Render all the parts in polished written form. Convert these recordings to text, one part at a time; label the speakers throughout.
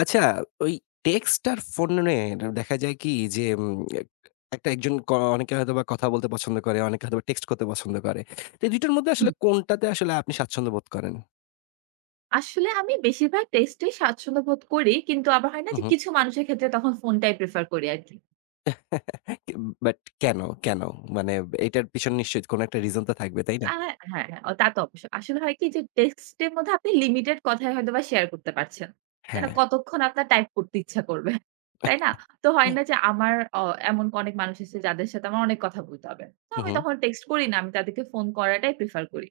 Speaker 1: আচ্ছা, ওই টেক্সট আর ফোনের দেখা যায় কি যে উম এক একটা একজন ক অনেকে হয়তোবা কথা বলতে পছন্দ করে, অনেকে হয়তোবা টেক্সট করতে পছন্দ করে। তো এই ২ টার মধ্যে
Speaker 2: হুম।
Speaker 1: আসলে কোনটাতে আসলে আপনি স্বাচ্ছন্দ্য বোধ করেন?
Speaker 2: আসলে আমি বেশিরভাগ টেক্সটেই স্বাচ্ছন্দ্য বোধ করি। কিন্তু আবার হয় না যে
Speaker 1: উহু,
Speaker 2: কিছু মানুষের ক্ষেত্রে তখন ফোনটাই প্রেফার করি আরকি।
Speaker 1: বাট কেন, কেন? মানে এটার পিছনে নিশ্চয়ই কোনো একটা রিজন তো থাকবে, তাই না?
Speaker 2: হ্যাঁ, হ্যাঁ, ও তা তো অবশ্যই। আসলে হয় কি যে টেক্সটের মধ্যে আপনি লিমিটেড কথাই হয়তোবা শেয়ার করতে পারছেন। তাই
Speaker 1: হ্যাঁ।
Speaker 2: না? কতক্ষণ আপনার টাইপ করতে ইচ্ছা করবে। তাই না? তো হয় না যে আমার অ এমন অনেক মানুষ আছে যাদের সাথে আমার অনেক কথা বলতে হবে। তো আমি
Speaker 1: উহু।
Speaker 2: তখন টেক্সট করি না। আমি তাদেরকে ফোন করাটাই প্রেফার করি।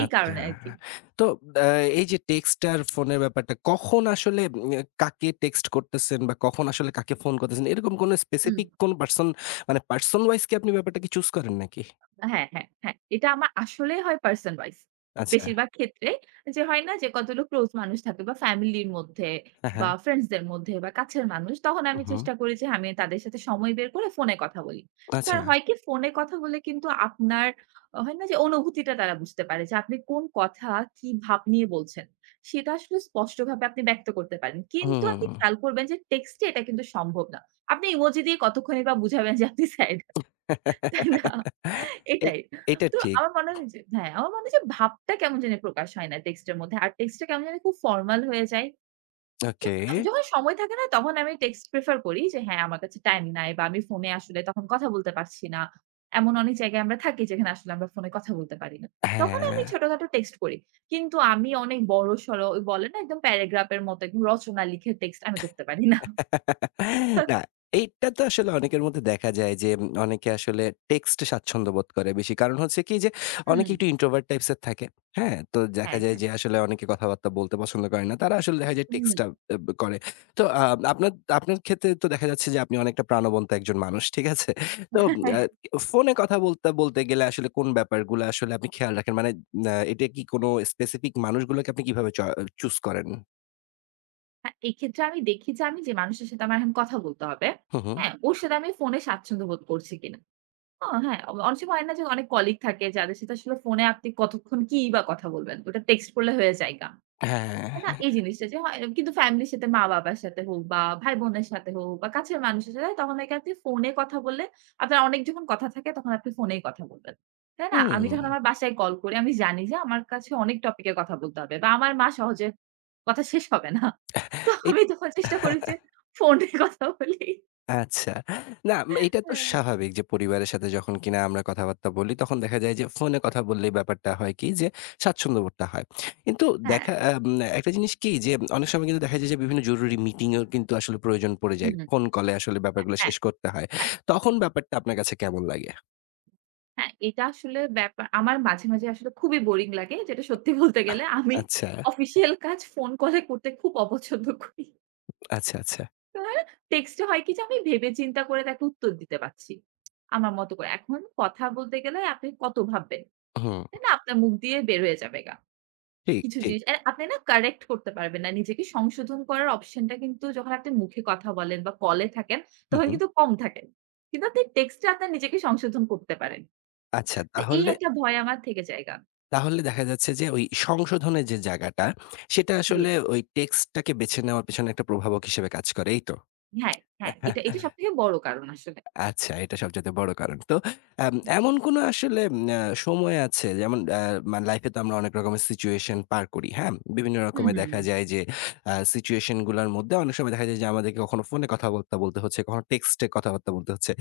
Speaker 2: এই
Speaker 1: আচ্ছা।
Speaker 2: কারণে আরকি।
Speaker 1: তো আ এই যে টেক্সট আর ফোনের ব্যাপারটা, কখন আসলে কাকে টেক্সট করতেছেন বা কখন আসলে কাকে ফোন করতেছেন? এরকম কোনো
Speaker 2: হুম।
Speaker 1: স্পেসিফিক কোন পারসন মানে পারসন ওয়াইজ কি আপনি ব্যাপারটা কি চুজ করেন নাকি?
Speaker 2: হ্যাঁ, হ্যাঁ, হ্যাঁ। এটা আমার আসলেই হয় পারসন ওয়াইজ।
Speaker 1: আচ্ছা।
Speaker 2: বেশিরভাগ ক্ষেত্রে যে হয় না যে কতগুলো ক্লোজ মানুষ থাকে বা ফ্যামিলির মধ্যে
Speaker 1: হ্যাঁ,
Speaker 2: বা
Speaker 1: হ্যাঁ।
Speaker 2: ফ্রেন্ডস দের মধ্যে বা কাছের মানুষ তখন আমি
Speaker 1: উহু।
Speaker 2: চেষ্টা করি যে আমি তাদের সাথে সময় বের করে ফোনে কথা বলি।
Speaker 1: আচ্ছা।
Speaker 2: কারণ হয় কি ফোনে কথা বলে কিন্তু আপনার হয় না যে অনুভূতিটা তারা বুঝতে পারে যে আপনি কোন কথা কি ভাব নিয়ে বলছেন। সেটা আসলে স্পষ্টভাবে আপনি ব্যক্ত করতে পারেন। কিন্তু
Speaker 1: হুম।
Speaker 2: আপনি খেয়াল করবেন যে টেক্সট এ এটা কিন্তু সম্ভব না। আপনি ইমোজি দিয়ে কতক্ষণই বা বুঝাবেন যে আপনি স্যাড। না,
Speaker 1: এই
Speaker 2: এটাই।
Speaker 1: এটা
Speaker 2: তো
Speaker 1: ঠিক।
Speaker 2: আমার মনে হয় যে হ্যাঁ, আমার মনে হয় যে ভাবটা কেমন জানি প্রকাশ হয় না টেক্সটের মধ্যে। আর টেক্সটটা কেমন জানি খুব ফরমাল হয়ে যায়। য
Speaker 1: ওকে।
Speaker 2: যখন সময় থাকে না তখন আমি টেক্সট প্রেফার করি যে হ্যাঁ, আমার কাছে টাইম নাই বা আমি ফোনে আসলে তখন কথা বলতে পারছি না। এমন অনেক জায়গায় আমরা থাকি যেখানে আসলে আমরা ফোনে কথা বলতে পারি না। তখন আমি
Speaker 1: হ্যাঁ।
Speaker 2: ছোটখাটো টেক্সট করি। কিন্তু আমি অনেক বড়সড় ওই বলে না একদম প্যারাগ্রাফ এর মতো একদম রচনা লিখে টেক্সট আমি করতে পারি না।
Speaker 1: না, এইটা তো আসলে অনেকের মধ্যে দেখা যায় যে অনেকে আসলে টেক্সট স্বাচ্ছন্দ্য বোধ করে বেশি। কারণ হচ্ছে কি যে অনেকে
Speaker 2: হুম।
Speaker 1: একটু ইন্ট্রোভার্ট টাইপস এর থাকে। হ্যাঁ? তো দেখা
Speaker 2: হ্যাঁ,
Speaker 1: যায়
Speaker 2: হ্যাঁ।
Speaker 1: যে আসলে অনেকে কথাবার্তা বলতে পছন্দ করে না। তারা আসলে দেখা যায়
Speaker 2: হুম।
Speaker 1: টেক্সট টা এব করে। তো আ আপনার আপনার ক্ষেত্রে তো দেখা যাচ্ছে যে আপনি অনেকটা প্রাণবন্ত একজন মানুষ। ঠিক আছে? তো
Speaker 2: হ্যাঁ।
Speaker 1: আ ফোনে কথা বলতে, বলতে গেলে আসলে কোন ব্যাপারগুলো আসলে আপনি খেয়াল রাখেন? মানে এটা কি কোনো স্পেসিফিক মানুষগুলোকে আপনি কিভাবে চুজ করেন?
Speaker 2: হ্যাঁ, এক্ষেত্রে আমি দেখি যে আমি যে মানুষের সাথে আমার এখন কথা বলতে হবে,
Speaker 1: হু, হু।
Speaker 2: হ্যাঁ, হুম। ওর সাথে আমি ফোনে স্বাচ্ছন্দ্য বোধ করছি কিনা। হ্যাঁ, অনেক সময় হয় না যে অনেক কলিগ থাকে যাদের সাথে আসলে ফোনে আপনি কতক্ষণ কিই বা কথা বলবেন। ওটা টেক্সট করলে হয়ে যায় গা।
Speaker 1: হ্যাঁ।
Speaker 2: না এই জিনিসটা যে হয় কিন্তু ফ্যামিলির সাথে মা-বাবার সাথে হোক বা ভাই-বোনের সাথে হোক বা কাছের মানুষের সাথে তখন নাকি আপনি ফোনে কথা বললে আপনার অনেক যখন কথা থাকে তখন আপনি ফোনেই কথা বলবেন। তাই না? আমি
Speaker 1: হুম।
Speaker 2: যখন আমার বাসায় কল করি আমি জানি যে আমার কাছে অনেক টপিক এ কথা বলতে হবে বা আমার মা সহজে কথা শেষ হবে না। তো
Speaker 1: এই
Speaker 2: আমি তখন চেষ্টা করি যে ফোনে কথা বলি।
Speaker 1: আচ্ছা। না এটা তো
Speaker 2: হ্যাঁ।
Speaker 1: স্বাভাবিক যে পরিবারের সাথে যখন কিনা আমরা কথাবার্তা বলি তখন দেখা যায় যে ফোনে কথা বললেই ব্যাপারটা হয় কি যে স্বাচ্ছন্দ্যবোধটা হয়। কিন্তু
Speaker 2: হ্যাঁ,
Speaker 1: দেখা আম একটা জিনিস কি যে অনেক সময় কিন্তু দেখা যায় যে বিভিন্ন জরুরি মিটিং এও কিন্তু আসলে প্রয়োজন পড়ে
Speaker 2: হুম,
Speaker 1: যায়। ফোন কলে আসলে ব্যাপারগুলো
Speaker 2: হ্যাঁ,
Speaker 1: শেষ করতে হয়।
Speaker 2: হ্যাঁ।
Speaker 1: তখন ব্যাপারটা আপনার কাছে কেমন লাগে?
Speaker 2: হ্যাঁ, এটা আসলে ব্যাপার আমার মাঝে, মাঝে আসলে খুবই বোরিং লাগে। যেটা সত্যি বলতে গেলে আমি
Speaker 1: আচ্ছা,
Speaker 2: অফিসিয়াল কাজ ফোন কলে করতে খুব অপছন্দ করি।
Speaker 1: আচ্ছা, আচ্ছা।
Speaker 2: টেক্সটে হয় কি যে আমি ভেবে চিন্তা করে তাকে উত্তর দিতে পারছি। আমার মতো করে। এখন কথা বলতে গেলে আপনি কত ভাববেন।
Speaker 1: হুম।
Speaker 2: তাই না? আপনার মুখ দিয়ে বের হয়ে যাবেগা।
Speaker 1: ঠিক,
Speaker 2: কিছু
Speaker 1: ঠিক।
Speaker 2: জিনিস আর আপনি না কারেক্ট করতে পারবেন না। নিজেকে সংশোধন করার অপশনটা কিন্তু যখন আপনি মুখে কথা বলেন বা কলে থাকেন
Speaker 1: হু,
Speaker 2: তখন
Speaker 1: হু।
Speaker 2: কিন্তু কম থাকে। কিন্তু আপনি টেক্সটে আপনার নিজেকে সংশোধন করতে পারেন।
Speaker 1: আচ্ছা
Speaker 2: তো এই
Speaker 1: তাহলে
Speaker 2: একটা ভয় আমার থেকে যায় গা।
Speaker 1: তাহলে দেখা যাচ্ছে যে ওই সংশোধনের যে জায়গাটা, সেটা
Speaker 2: জি।
Speaker 1: আসলে ওই টেক্সটটাকে বেছে নেওয়ার পেছনে একটা প্রভাবক হিসেবে কাজ করে, এই তো?
Speaker 2: হ্যাঁ, হ্যাঁ। এটা এটা সবথেকে বড় কারণ আসলে।
Speaker 1: আচ্ছা, এটা সবচাইতে বড় কারণ। তো
Speaker 2: হুম,
Speaker 1: এমন কোনো আসলে উম আ সময় আছে যেমন মানে লাইফে তো আমরা অনেক রকমের সিচুয়েশন পার করি, হ্যাঁ? বিভিন্ন
Speaker 2: হুম,
Speaker 1: রকমের
Speaker 2: হুম।
Speaker 1: দেখা যায় যে সিচুয়েশন গুলার মধ্যে অনেক সময় দেখা যায় যে আমাদেরকে কখনো ফোনে কথাবার্তা বলতে হচ্ছে, কখনো টেক্সটে কথাবার্তা বলতে হচ্ছে।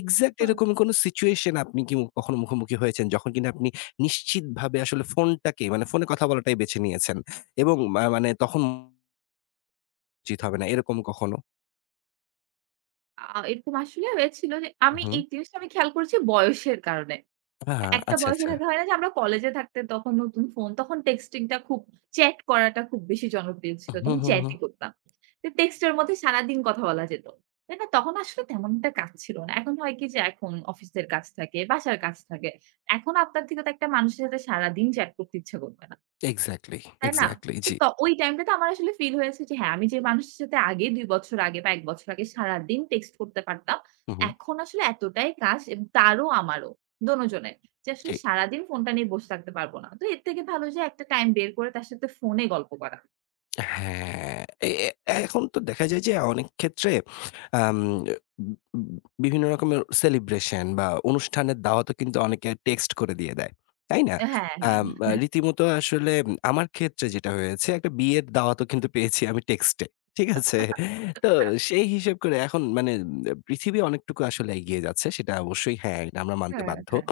Speaker 1: এক্সাক্ট
Speaker 2: হ্যাঁ।
Speaker 1: এরকম কোনো সিচুয়েশন আপনি কি কখনো মুখোমুখি হয়েছেন যখন কিনা আপনি নিশ্চিতভাবে আসলে ফোনটাকে মানে ফোনে কথা বলাটাই বেছে নিয়েছেন এবং মানে তখন উচিত হবে না এরকম কখনো?
Speaker 2: এরকম আসলে হয়েছিল যে আমি
Speaker 1: উহু।
Speaker 2: এই জিনিসটা আমি খেয়াল করেছি বয়সের কারণে।
Speaker 1: আ
Speaker 2: একটা
Speaker 1: আচ্ছা,
Speaker 2: বয়সে
Speaker 1: আচ্ছা।
Speaker 2: থাকা হয় না যে আমরা কলেজে থাকতে তখন নতুন ফোন তখন টেক্সটিংটা খুব চ্যাট করাটা খুব বেশি জনপ্রিয় ছিল।
Speaker 1: হু,
Speaker 2: তখন
Speaker 1: হু, হু।
Speaker 2: চ্যাটই করতাম। তো টেক্সটের মধ্যে সারাদিন কথা বলা যেত। তাই না? তখন আসলে তেমন একটা কাজ ছিল না। এখন হয় কি যে এখন অফিসের কাজ থাকে, বাসার কাজ থাকে। এখন আপনার থেকে তো একটা মানুষের সাথে সারাদিন চ্যাট করতে ইচ্ছা করবে না।
Speaker 1: এক্সাক্টলি,
Speaker 2: তাই না?
Speaker 1: এক্সাক্টলি
Speaker 2: তো
Speaker 1: জি।
Speaker 2: ত ওই টাইমটাতে আমার আসলে ফিল হয়েছে যে হ্যাঁ, আমি যে মানুষের সাথে আগে ২ বছর আগে বা ১ বছর আগে সারাদিন টেক্সট করতে পারতাম,
Speaker 1: হু, হু।
Speaker 2: এখন আসলে এতটাই কাজ তারও আমারও দোনোজনের যে আসলে
Speaker 1: ঠিক।
Speaker 2: সারাদিন ফোনটা নিয়ে বসে থাকতে পারব না। তো এর থেকে ভালো যে একটা টাইম বের করে তার সাথে ফোনে গল্প করা।
Speaker 1: হ্যাঁ, এ এ এখন তো দেখা যায় যে অনেক ক্ষেত্রে আম উব উব বিভিন্ন রকমের সেলিব্রেশন বা অনুষ্ঠানের দাওয়াতও কিন্তু অনেকে টেক্সট করে দিয়ে দেয়। তাই না?
Speaker 2: হ্যাঁ, হ্যাঁ।
Speaker 1: আম আ রীতিমতো আসলে আমার ক্ষেত্রে যেটা হয়েছে একটা বিয়ের দাওয়াতও কিন্তু পেয়েছি আমি টেক্সটে। ঠিক আছে? তো সেই হিসেব করে এখন মানে পৃথিবী অনেকটুকু আসলে এগিয়ে যাচ্ছে। সেটা অবশ্যই হ্যাঁ, এটা আমরা মানতে
Speaker 2: হ্যাঁ,
Speaker 1: বাধ্য।
Speaker 2: হ্যাঁ।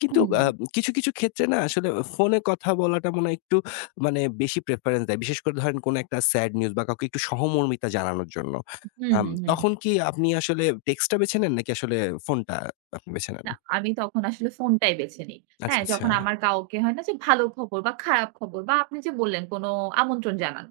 Speaker 1: কিন্তু
Speaker 2: হুম,
Speaker 1: কিছু, কিছু ক্ষেত্রে না আসলে ফোনে কথা বলাটা মনে হয় একটু মানে বেশি প্রেফারেন্স দেয়। বিশেষ করে ধরেন কোনো একটা স্যাড নিউজ বা কাউকে একটু সহমর্মিতা জানানোর জন্য।
Speaker 2: হুম, হুম, হুম।
Speaker 1: তখন কি আপনি আসলে টেক্সটটা বেছে নেন নাকি আসলে ফোনটা আপনি বেছে নেন?
Speaker 2: না, আমি তখন আসলে ফোনটাই বেছে নিই।
Speaker 1: আচ্ছা,
Speaker 2: হ্যাঁ,
Speaker 1: আচ্ছা।
Speaker 2: যখন আমার কাউকে হয় না যে ভালো খবর বা খারাপ খবর বা আপনি যে বললেন কোনো আমন্ত্রণ জানানো।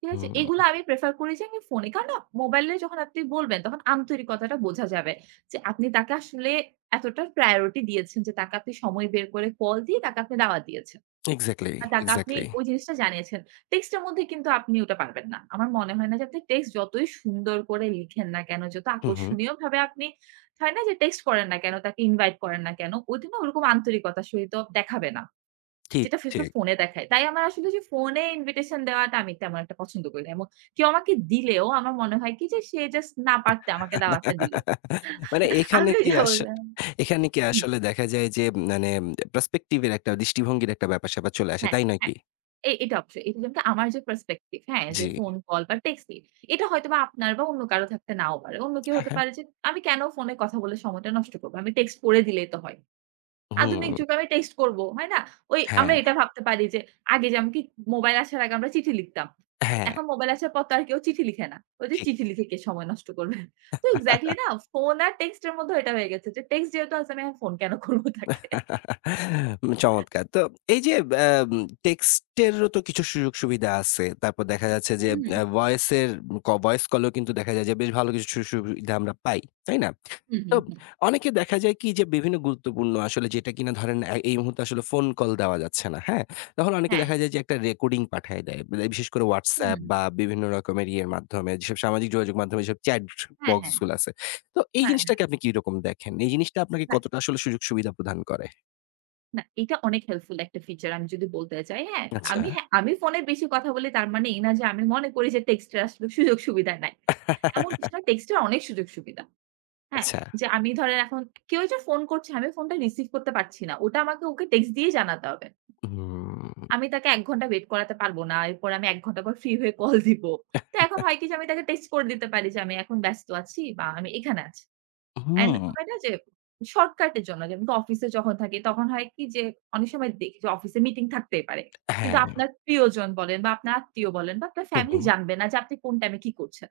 Speaker 2: ঠিক আছে? এগুলো
Speaker 1: হুম,
Speaker 2: আমি প্রেফার করি যে আমি ফোনে। কারণ না মোবাইলে যখন আপনি বলবেন তখন আন্তরিকতাটা বোঝা যাবে। যে আপনি তাকে আসলে এতটা প্রায়োরিটি দিয়েছেন যে তাকে আপনি সময় বের করে কল দিয়ে তাকে আপনি দাওয়াত দিয়েছেন।
Speaker 1: এক্সাক্টলি,
Speaker 2: যাক আপনি
Speaker 1: এক্সাক্টলি।
Speaker 2: ওই জিনিসটা জানিয়েছেন। টেক্সট এর মধ্যে কিন্তু আপনি ওটা পারবেন না। আমার মনে হয় না যে আপনি টেক্সট যতই সুন্দর করে লিখেন না কেন, যত
Speaker 1: হুম, হুম।
Speaker 2: আকর্ষণীয়ভাবে আপনি হয় না যে টেক্সট করেন না কেন, তাকে ইনভাইট করেন না কেন, ওইটা না ওরকম আন্তরিকতার সহিত দেখাবে না।
Speaker 1: ঠিক,
Speaker 2: যেটা ফেসবুক
Speaker 1: ঠিক।
Speaker 2: ফোনে দেখায়। তাই আমার আসলে যে ফোনে ইনভিটেশন দেওয়াটা আমি তেমন একটা পছন্দ করি না। এবং কেউ আমাকে দিলেও আমার মনে হয় কি যে সে জাস্ট না পারতে আমাকে দাওয়াতটা দিল।
Speaker 1: মানে
Speaker 2: আমিও যা বলব
Speaker 1: এখানে কি
Speaker 2: হুম,
Speaker 1: আসলে দেখা যায় যে মানে পার্সপেক্টিভ এর একটা দৃষ্টিভঙ্গির একটা ব্যাপার-স্যাপার চলে আসে।
Speaker 2: হ্যাঁ,
Speaker 1: তাই নয়
Speaker 2: হ্যাঁ।
Speaker 1: কি?
Speaker 2: এটা অবশ্যই। এটা যেমন আমার যে perspective হ্যাঁ? যে
Speaker 1: জি।
Speaker 2: ফোন কল বা টেক্সটিং এটা হয়তোবা আপনার বা অন্য কারো থাকতে নাও পারে। অন্য কেউ
Speaker 1: হ্যাঁ,
Speaker 2: হতে
Speaker 1: হ্যাঁ।
Speaker 2: পারে যে আমি কেন ফোনে কথা বলে সময়টা নষ্ট করব? আমি টেক্সট করে দিলেই তো হয়।
Speaker 1: হুম,
Speaker 2: আধুনিক যুগে আমি টেক্সট করব, হয় না? ওই
Speaker 1: হ্যাঁ,
Speaker 2: আমরা এটা ভাবতে পারি যে আগে যেমন কি মোবাইল আসার আগে আমরা চিঠি লিখতাম। তো
Speaker 1: হ্যাঁ।
Speaker 2: এখন মোবাইল আসার পর তো আর কেউ চিঠি লিখে না। ওই যে
Speaker 1: ঠিক।
Speaker 2: চিঠি লিখে কে সময় নষ্ট করবে? তো এক্সাক্টলি না ফোন আর টেক্সট এর মধ্যেও এটা হয়ে গেছে যে টেক্সট যেহেতু আছে আমি ফোন কেন করব তাকে?
Speaker 1: চমৎকার। তো এই যে আম টেক্সটেরও তো কিছু সুযোগ-সুবিধা আছে। তারপর দেখা যাচ্ছে যে
Speaker 2: হুম, হুম,
Speaker 1: ভয়েসের ভয়েস কলেও কিন্তু দেখা যায় যে বেশ ভালো কিছু সুযোগ-সুবিধা আমরা পাই। তাই না?
Speaker 2: হুম,
Speaker 1: তো
Speaker 2: হুম, হুম।
Speaker 1: অনেকে দেখা যায় কি যে বিভিন্ন গুরুত্বপূর্ণ আসলে যেটা কিনা ধরেন এই মুহূর্তে আসলে ফোন কল দেওয়া যাচ্ছে না, হ্যাঁ? তখন অনেকে
Speaker 2: হ্যাঁ।
Speaker 1: দেখা যায় যে একটা রেকর্ডিং পাঠায় দেয়। মানে বিশেষ করে WhatsApp
Speaker 2: হুম।
Speaker 1: বা বিভিন্ন রকমের ইয়ের মাধ্যমে যেসব সামাজিক যোগাযোগ মাধ্যমে যেসব চ্যাট
Speaker 2: হ্যাঁ,
Speaker 1: বক্স
Speaker 2: হ্যাঁ।
Speaker 1: গুলো আছে। তো এই
Speaker 2: হ্যাঁ, হ্যাঁ।
Speaker 1: জিনিসটাকে আপনি কিরকম দেখেন? এই জিনিসটা আপনাকে কতটা আসলে সুযোগ সুবিধা প্রদান করে?
Speaker 2: না, এটা অনেক হেল্পফুল একটা ফিচার আমি যদি বলতে চাই। হ্যাঁ,
Speaker 1: আচ্ছা।
Speaker 2: আমি ফোনে বেশি কথা বলি তার মানে এই না যে আমি মনে করি যে টেক্সটে আসলে সুযোগ সুবিধা নাই। এমন কিছু না টেক্সটের অনেক সুযোগ সুবিধা। হ্যাঁ,
Speaker 1: আচ্ছা।
Speaker 2: যে আমি ধরেন এখন কেউ যে ফোন করছে আমি ফোনটা রিসিভ করতে পারছি না। ওটা আমাকে ওকে টেক্সট দিয়ে জানাতে হবে।
Speaker 1: হুম,
Speaker 2: আমি তাকে ১ ঘন্টা ওয়েট করাতে পারব না। এরপরে আমি ১ ঘন্টা পর ফ্রি হয়ে কল দিব। তো এখন হয় কি যে আমি তাকে টেক্সট করে দিতে পারি যে আমি এখন ব্যস্ত আছি বা আমি এখানে আছি। অ্যান্ড
Speaker 1: হুম।
Speaker 2: হয় না যে শর্টকাটের জন্য যেমন অফিসে যখন থাকি তখন হয় কি যে অনেক সময় দেখি যে অফিসে মিটিং থাকতেই পারে। কিন্তু
Speaker 1: হ্যাঁ।
Speaker 2: আপনার প্রিয়জন বলেন বা আপনার আত্মীয় বলেন বা আপনার
Speaker 1: হু, হু।
Speaker 2: ফ্যামিলি জানবে না যে আপনি কোন টাইমে কি করছেন।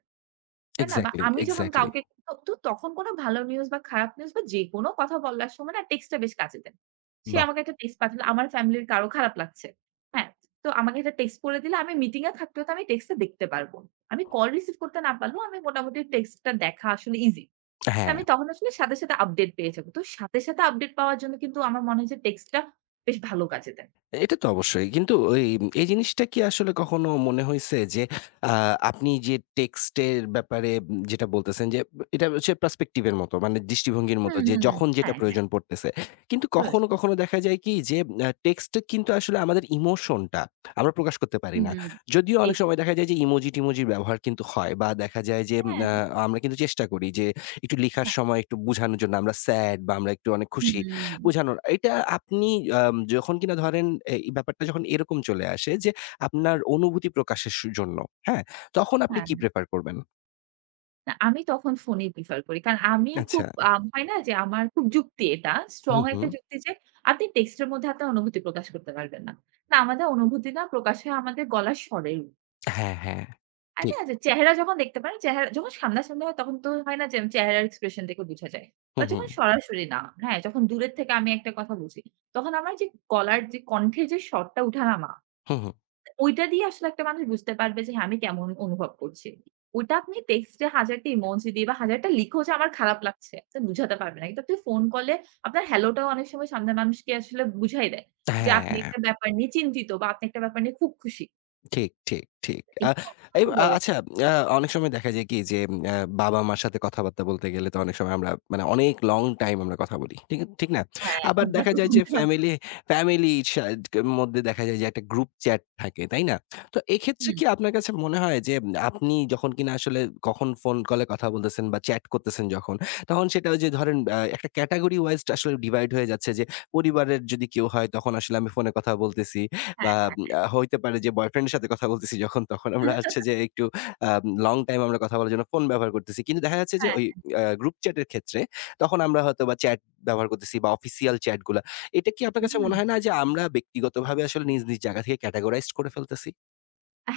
Speaker 2: তাই না? বা
Speaker 1: এক্সাক্টলি,
Speaker 2: আমি যখন
Speaker 1: এক্সাক্টলি।
Speaker 2: কাউকে তো তো তখন কোনো ভালো নিউজ বা খারাপ নিউজ বা যেকোনো কথা বলার সময় না টেক্সট টা বেশ কাজে দেয়। সে
Speaker 1: বাহ!
Speaker 2: আমাকে একটা টেক্সট পাঠালো আমার ফ্যামিলির কারো খারাপ লাগছে। হ্যাঁ, তো আমাকে এটা টেক্সট করে দিলে আমি মিটিং এ থাকলেও তো আমি টেক্সটটা দেখতে পারব। আমি কল রিসিভ করতে না পারলেও আমি মোটামুটি টেক্সটটা দেখা আসলে ইজি। তো
Speaker 1: হ্যাঁ।
Speaker 2: আমি তখন আসলে সাথে, সাথে আপডেট পেয়ে যাবো। তো সাথে, সাথে আপডেট পাওয়ার জন্য কিন্তু আমার মনে হয় যে টেক্সটটা বেশ ভালো কাজে দেয়।
Speaker 1: এটা তো অবশ্যই। কিন্তু ওই এই জিনিসটা কি আসলে কখনো মনে হইছে যে আ আপনি যে টেক্সট এর ব্যাপারে যেটা বলতেছেন যে এটা হচ্ছে পার্সপেক্টিভ এর মতো মানে দৃষ্টিভঙ্গির
Speaker 2: হুম,
Speaker 1: মতো যে
Speaker 2: হুম, হুম।
Speaker 1: যখন যেটা
Speaker 2: হ্যাঁ, হ্যাঁ,
Speaker 1: প্রয়োজন পড়তেছে। কিন্তু কখনো,
Speaker 2: প্রয়োজন।
Speaker 1: কখনো দেখা যায় কি যে টেক্সট কিন্তু আসলে আমাদের ইমোশনটা আমরা প্রকাশ করতে পারি
Speaker 2: হুম।
Speaker 1: না। যদিও অনেক
Speaker 2: এইটাই।
Speaker 1: সময় দেখা যায় যে ইমোজি-টিমোজির ব্যবহার কিন্তু হয় বা দেখা যায় যে
Speaker 2: হ্যাঁ,
Speaker 1: আ আমরা কিন্তু চেষ্টা করি যে একটু লিখার
Speaker 2: হ্যাঁ।
Speaker 1: সময় একটু বুঝানোর জন্য আমরা স্যাড বা আমরা একটু অনেক খুশি
Speaker 2: হুম।
Speaker 1: বুঝানোর। এটা আপনি যখন কিনা ধরেন এই ব্যাপারটা যখন এরকম চলে আসে যে আপনার অনুভূতি প্রকাশের জন্য, হ্যাঁ? তখন আপনি
Speaker 2: হ্যাঁ।
Speaker 1: কি প্রেফার করবেন?
Speaker 2: না, আমি তখন ফোনই প্রিফার করি। কারণ আমি
Speaker 1: আচ্ছা।
Speaker 2: খুব আ হয় না যে আমার খুব যুক্তি এটা। স্ট্রং
Speaker 1: হুম, হুম।
Speaker 2: একটা যুক্তি যে আপনি টেক্সটের মধ্যে আপনার অনুভূতি প্রকাশ করতে পারবেন না। না আমাদের অনুভূতি না প্রকাশ হয় আমাদের গলার স্বরেই।
Speaker 1: হ্যাঁ, হ্যাঁ।
Speaker 2: হয়
Speaker 1: ঠিক।
Speaker 2: না যে চেহারা যখন দেখতে পারেন, চেহারা যখন সামনাসামনি হয় তখন তো হয় না যে চেহারার এক্সপ্রেশন দেখে বোঝা যায়। বা
Speaker 1: হুম, হুম।
Speaker 2: যখন সরাসরি না, হ্যাঁ, যখন দূরের থেকে আমি একটা কথা বুঝি। তখন আমার যে গলার যে কণ্ঠের যে স্বরটা উঠানামা
Speaker 1: হুম, হুম।
Speaker 2: ওইটা দিয়ে আসলে একটা মানুষ বুঝতে পারবে যে হ্যাঁ, আমি কেমন অনুভব করছি। ওটা আপনি টেক্সটে ১০০০ টা ইমোজি দিয়ে বা ১০০০ টা লিখেও যে আমার খারাপ লাগছে, এটা বুঝাতে পারবে না। কিন্তু আপনি ফোন কলে আপনার হ্যালোটাও অনেক সময় সামনের মানুষকে আসলে বুঝাই দেয়। যে আপনি
Speaker 1: হ্যাঁ।
Speaker 2: একটা ব্যাপার নিয়ে চিন্তিত বা আপনি একটা ব্যাপার নিয়ে খুব খুশি।
Speaker 1: ঠিক, ঠিক, ঠিক। আ
Speaker 2: এটা
Speaker 1: এই
Speaker 2: অনেক
Speaker 1: আ
Speaker 2: বড়
Speaker 1: আচ্ছা আ অনেক সময় দেখা যায় কি যে আ বাবা-মার সাথে কথাবার্তা বলতে গেলে তো অনেক সময় আমরা মানে অনেক লং টাইম আমরা কথা বলি। ঠিক ঠিক না?
Speaker 2: হ্যাঁ,
Speaker 1: আবার
Speaker 2: ঘন্টার
Speaker 1: দেখা
Speaker 2: পর
Speaker 1: যায় যে
Speaker 2: ঘন্টা
Speaker 1: ফ্যামিলি ফ্যামিলির সা মধ্যে দেখা যায় যে একটা গ্রুপ চ্যাট থাকে, তাই না? তো এক্ষেত্রে
Speaker 2: হুম।
Speaker 1: কি আপনার কাছে মনে হয় যে আপনি যখন কিনা আসলে কখন ফোন কলে কথা বলতেছেন বা চ্যাট করতেছেন যখন, তখন সেটা ওই যে ধরেন একটা ক্যাটেগরি ওয়াইজ আসলে ডিভাইড হয়ে যাচ্ছে যে পরিবারের যদি কেউ হয় তখন আসলে আমি ফোনে কথা বলতেছি। বা উম আ হইতে পারে যে বয়ফ্রেন্ডের সাথে কথা বলতেছি যখন, তখন আমরা হচ্ছে যে একটু লং টাইম আমরা কথা বলার জন্য ফোন ব্যবহার করতেছি। কিন্তু দেখা যাচ্ছে যে
Speaker 2: হ্যাঁ।
Speaker 1: ওই গ্রুপ চ্যাটের ক্ষেত্রে তখন আমরা হয়তোবা চ্যাট ব্যবহার করতেছি বা অফিসিয়াল চ্যাট গুলা। এটা কি আপনার কাছে মনে
Speaker 2: হুম।
Speaker 1: হয় না যে আমরা ব্যক্তিগতভাবে আসলে নিজ, নিজ জায়গা থেকে ক্যাটেগরাইজড করে ফেলতেছি?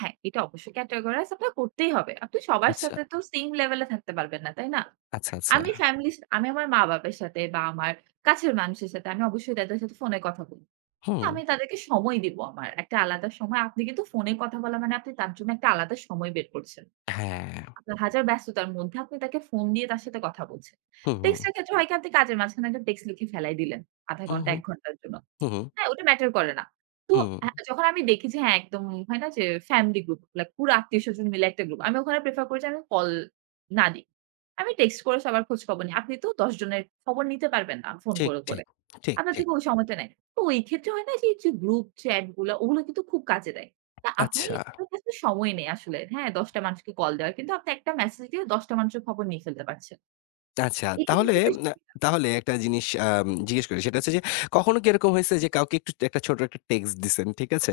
Speaker 2: হ্যাঁ, এটা অবশ্যই categorize আপনার করতেই হবে। আপনি সবার
Speaker 1: আচ্ছা,
Speaker 2: সাথে তো same লেভেলে থাকতে পারবেন না, তাই না?
Speaker 1: আচ্ছা, আচ্ছা।
Speaker 2: আমি ফ্যামিলি আমি আমার মা-বাবার সাথে বা আমার কাছের মানুষের সাথে আমি অবশ্যই তাদের সাথে ফোনে কথা বলি।
Speaker 1: হুম,
Speaker 2: আমি তাদেরকে সময় দিব আমার। একটা আলাদা সময়। আপনি কিন্তু ফোনে কথা বলা মানে আপনি তার জন্য একটা আলাদা সময় বের করছেন।
Speaker 1: হ্যাঁ।
Speaker 2: আপনার হাজার ব্যস্ততার মধ্যে আপনি তাকে ফোন দিয়ে তার সাথে কথা বলছেন।
Speaker 1: হুম, হুম,
Speaker 2: টেক্সটের ক্ষেত্রে হয় কি আপনি কাজের মাঝখানে একটা টেক্সট লিখে ফেলাই দিলেন। ০.৫
Speaker 1: হুম,
Speaker 2: ঘন্টা
Speaker 1: হুম,
Speaker 2: ১ ঘন্টার জন্য।
Speaker 1: হুম, হুম,
Speaker 2: হ্যাঁ, ওটা ম্যাটার করে না। তো
Speaker 1: হুম।
Speaker 2: আ যখন আমি দেখি যে হ্যাঁ, একদম হয় না যে ফ্যামিলি গ্রুপ লাইক পুরো আত্মীয়স্বজন মিলে একটা গ্রুপ। আমি ওখানে প্রেফার করি যে আমি কল না দিই। আমি টেক্সট করে সবার খোঁজ খবর নিই। আপনি তো ১০ জনের খবর নিতে পারবেন না ফোন
Speaker 1: ঠিক,
Speaker 2: করে,
Speaker 1: ঠিক,
Speaker 2: করে।
Speaker 1: ঠিক,
Speaker 2: আপনার
Speaker 1: ঠিক।
Speaker 2: থেকে ওই সময়টা নাই। তো ওই ক্ষেত্রে হয় না যে এই যে গ্রুপ চ্যাট গুলা ওগুলো কিন্তু খুব কাজে দেয়। তা আপনি
Speaker 1: আচ্ছা।
Speaker 2: আপনার কাছে সময় নেই আসলে। হ্যাঁ, ১০ টা মানুষকে কল দেওয়ার। কিন্তু আপনি একটা মেসেজ দিয়ে ১০ টা মানুষের খবর নিয়ে ফেলতে পারছেন।
Speaker 1: আচ্ছা,
Speaker 2: এটা
Speaker 1: তাহলে
Speaker 2: কিন্তু একটা
Speaker 1: আ
Speaker 2: সুবিধা।
Speaker 1: তাহলে একটা জিনিস জিজ্ঞেস করি। সেটা হচ্ছে যে, কখনো কি এরকম হইছে যে, কাউকে একটু একটা ছোট একটা টেক্সট দিছেন, ঠিক আছে?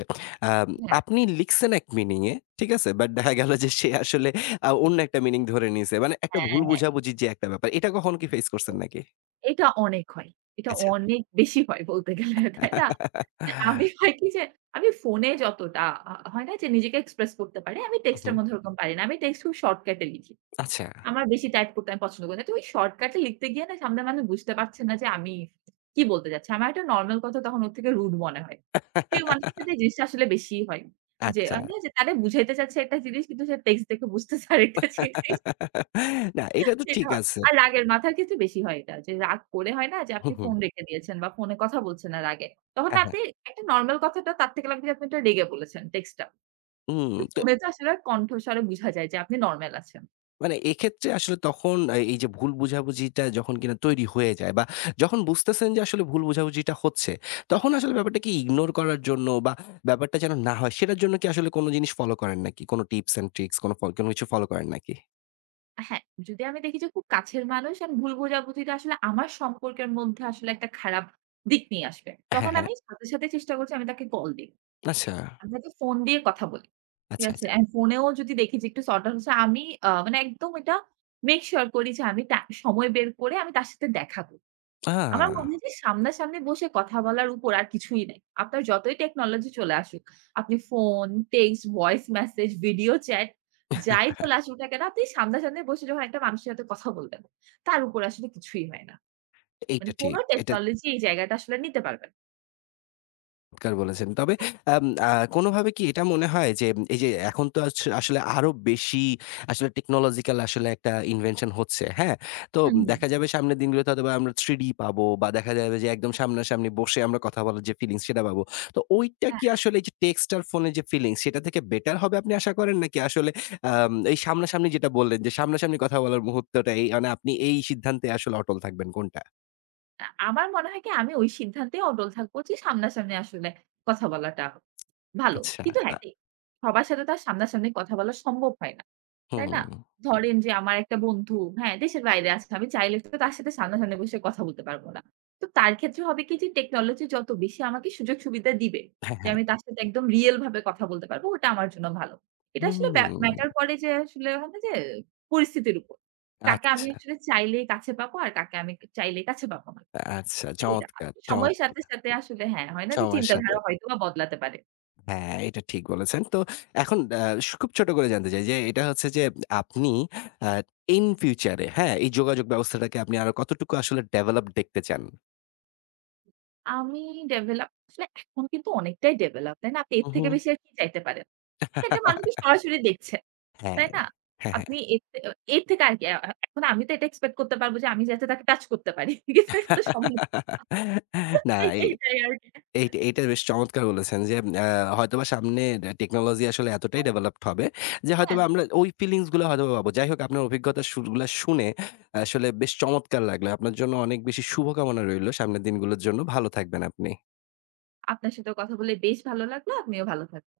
Speaker 1: আম
Speaker 2: হ্যাঁ,
Speaker 1: আপনি লিখছেন এক মিনিং এ, ঠিক আছে? বাট দেখা গেল যে, সে আসলে অন্য একটা মিনিং ধরে নিছে। মানে একটা ভুল
Speaker 2: হ্যাঁ।
Speaker 1: বোঝাবুঝির যে একটা ব্যাপার, এটা কখনো কি ফেস করছেন নাকি?
Speaker 2: এটা অনেক হয়। এটা
Speaker 1: আচ্ছা।
Speaker 2: অনেক বেশি হয় বলতে গেলে, তাই না? যে আমি হয় কি যে আমি ফোনে যতটা হয় না যে নিজেকে এক্সপ্রেস করতে পারি, আমি
Speaker 1: হু,
Speaker 2: টেক্সট
Speaker 1: হু।
Speaker 2: এর মধ্যে ওরকম পারি না। আমি টেক্সট খুব শর্টকাট এ লিখি।
Speaker 1: আচ্ছা।
Speaker 2: আমার বেশি টাইপ করতে আমি পছন্দ করি না। তো ওই শর্টকাট এ লিখতে গিয়ে না সামনের মানুষ বুঝতে পারছে না যে আমি কি বলতে চাচ্ছি। আমার একটা নরমাল কথা তখন ওর থেকে রুড মনে হয়। প্রিয় মানুষের সাথে এই জিনিসটা আসলে বেশিই হয়। যে
Speaker 1: আচ্ছা।
Speaker 2: হয় না যে তারে বুঝাইতে চাচ্ছে একটা জিনিস কিন্তু সে টেক্সট দেখে বুঝতেছে আরেকটা জিনিস।
Speaker 1: না, এটা তো
Speaker 2: সেটা
Speaker 1: ঠিক আছে।
Speaker 2: আর রাগের মাথার ক্ষেত্রে বেশি হয় এটা। যে রাগ করে হয় না যে
Speaker 1: হু,
Speaker 2: আপনি
Speaker 1: হু।
Speaker 2: ফোন রেখে দিয়েছেন বা ফোনে কথা বলছেন না রাগে। তখন
Speaker 1: হ্যাঁ, হ্যাঁ।
Speaker 2: আপনি একটা নরমাল কথাটা তার থেকে লাগবে যে আপনি এটা রেগে বলেছেন টেক্সটটা।
Speaker 1: হুম।
Speaker 2: তো ফোনে তো আসলে কণ্ঠস্বরে বুঝা যায় যে আপনি নরমাল আছেন।
Speaker 1: মানে এক্ষেত্রে আসলে তখন এই যে ভুল বোঝাবুঝিটা যখন কিনা তৈরি হয়ে যায় বা যখন বুঝতেছেন যে আসলে ভুল বোঝাবুঝিটা হচ্ছে, তখন আসলে ব্যাপারটাকে ইগনোর করার জন্য বা ব্যাপারটা যেন না হয় সেটার জন্য কি আসলে কোনো জিনিস ফলো করেন নাকি? কোনো টিপস অ্যান্ড ট্রিকস কোনো কোনো কিছু ফলো করেন নাকি?
Speaker 2: হ্যাঁ, যদি আমি দেখি যে খুব কাছের মানুষ and ভুল বোঝাবুঝিটা আসলে আমার সম্পর্কের মধ্যে আসলে একটা খারাপ দিক নিয়ে আসবে।
Speaker 1: হ্যাঁ,
Speaker 2: তখন
Speaker 1: হ্যাঁ।
Speaker 2: আমি সাথে, সাথে চেষ্টা করছি আমি তাকে কল দিই।
Speaker 1: আচ্ছা,
Speaker 2: আমরা তো ফোন দিয়ে কথা বলি। ঠিক
Speaker 1: আচ্ছা,
Speaker 2: আছে?
Speaker 1: আচ্ছা।
Speaker 2: অ্যান্ড ফোনেও যদি দেখি যে একটু শর্ট আউট হচ্ছে, আমি আ মানে একদম এটা মেক সিউর করি যে আমি টা সময় বের করে আমি তার সাথে দেখা করি।
Speaker 1: আ
Speaker 2: আমার মনে হয় যে সামনাসামনি বসে কথা বলার উপর আর কিছুই নাই। আপনার যতই টেকনোলজি চলে আসুক, আপনি phone, text, voice message, video chat যাই চলে আসুক না কেন, আপনি সামনাসামনি বসে যখন একটা মানুষের সাথে কথা বলবেন, তার উপর আসলে কিছুই হয় না। মানে
Speaker 1: এইটা
Speaker 2: কোন
Speaker 1: ঠিক। এটা
Speaker 2: টেকনোলজি এই জায়গাটা আসলে নিতে পারবে না।
Speaker 1: চমৎকার বলেছেন। তবে আম আ কোনভাবে কি এটা মনে হয় যে, এই যে এখন তো আছ আসলে আরো বেশি আসলে টেকনোলজিক্যাল আসলে একটা ইনভেনশন হচ্ছে, হ্যাঁ? তো
Speaker 2: হুম, হুম।
Speaker 1: দেখা যাবে সামনের দিনগুলোতে হয়তোবা আমরা 3D পাবো বা দেখা যাবে যে একদম সামনাসামনি বসে আমরা কথা বলার যে ফিলিংস সেটা পাবো। তো ওইটা কি আসলে এই যে টেক্সট আর ফোনের যে ফিলিংস সেটা থেকে বেটার হবে আপনি আশা করেন? নাকি আসলে এই সামনাসামনি যেটা বললেন যে সামনাসামনি কথা বলার মুহূর্তটাই মানে আপনি এই সিদ্ধান্তে আসলে অটল থাকবেন কোনটা?
Speaker 2: আমার মনে হয় কি আমি ওই সিদ্ধান্তে অটল থাকবো যে সামনাসামনি আসলে কথা বলাটা ভালো।
Speaker 1: আচ্ছা,
Speaker 2: কিন্তু হুম।
Speaker 1: আ
Speaker 2: হ্যাঁ, ঠিক সবার সাথে তো আর সামনাসামনি কথা বলা সম্ভব হয় না। তাই
Speaker 1: হুম।
Speaker 2: না? ধরেন যে আমার একটা বন্ধু, হ্যাঁ, দেশের বাইরে আছে। আমি চাইলে তো তার সাথে সামনাসামনি বসে কথা বলতে পারব না। তো তার ক্ষেত্রে হবে কি যে টেকনোলজি যত বেশি আমাকে সুযোগ সুবিধা দিবে
Speaker 1: হ্যাঁ,
Speaker 2: যে
Speaker 1: হ্যাঁ।
Speaker 2: আমি তার সাথে একদম রিয়াল ভাবে কথা বলতে পারবো ওটা আমার জন্য ভালো। এটা আসলে
Speaker 1: হুম,
Speaker 2: ম্যাটার করে যে আসলে হয় না যে পরিস্থিতির উপর। কাকে আমি
Speaker 1: আচ্ছা।
Speaker 2: আসলে চাইলেই কাছে পাবো আর কাকে আমি চাইলেই কাছে পাবো না।
Speaker 1: আচ্ছা
Speaker 2: এটা
Speaker 1: চমৎকার,
Speaker 2: আসলে সময়ের সাথে,
Speaker 1: চমৎকার!
Speaker 2: সাথে আসলে হ্যাঁ, হয় না যে
Speaker 1: সময়ের সাথে
Speaker 2: চিন্তাধারা হয়তোবা বদলাতে পারে।
Speaker 1: হ্যাঁ, এটা ঠিক বলেছেন। তো এখন আ সু খুব ছোট করে জানতে চাই যে এটা হচ্ছে যে আপনি আ in future এ হ্যাঁ, এই যোগাযোগ ব্যবস্থাটাকে আপনি আরো কতটুকু আসলে ডেভেলপড দেখতে চান?
Speaker 2: আমি ডেভেলপ আসলে এখন কিন্তু অনেকটাই ডেভেলপ, তাই না? আপনি এর
Speaker 1: উহু।
Speaker 2: থেকে বেশি আর কি চাইতে পারেন? আপনি একটা মানুষকে সরাসরি দেখছেন, তাই
Speaker 1: হ্যাঁ,
Speaker 2: না?
Speaker 1: হ্যাঁ, হ্যাঁ।
Speaker 2: আপনি এর থে আ এর থেকে আর কি আ আ এখন আমি তো এটা এক্সপেক্ট করতে পারব যে আমি যাতে তাকে টাচ করতে পারি। কিন্তু এটা তো সম্ভব
Speaker 1: না
Speaker 2: না।
Speaker 1: এ
Speaker 2: এটাই আর কি।
Speaker 1: এইট এইটা বেশ চমৎকার বলেছেন যে, আ হয়তোবা সামনে টেকনোলজি আসলে এতটাই ডেভেলপড হবে যে,
Speaker 2: হ্যাঁ,
Speaker 1: হয়তোবা আমরা ওই ফিলিংস গুলো হয়তোবা পাবো। যাই হোক আপনার অভিজ্ঞতার সুরগুলা শুনে আসলে বেশ চমৎকার লাগলো। আপনার জন্য অনেক বেশি শুভকামনা রইলো সামনের দিনগুলোর জন্য। ভালো থাকবেন আপনি।
Speaker 2: আপনার সাথেও কথা বলে বেশ ভালো লাগলো। আপনিও ভালো থাকবেন।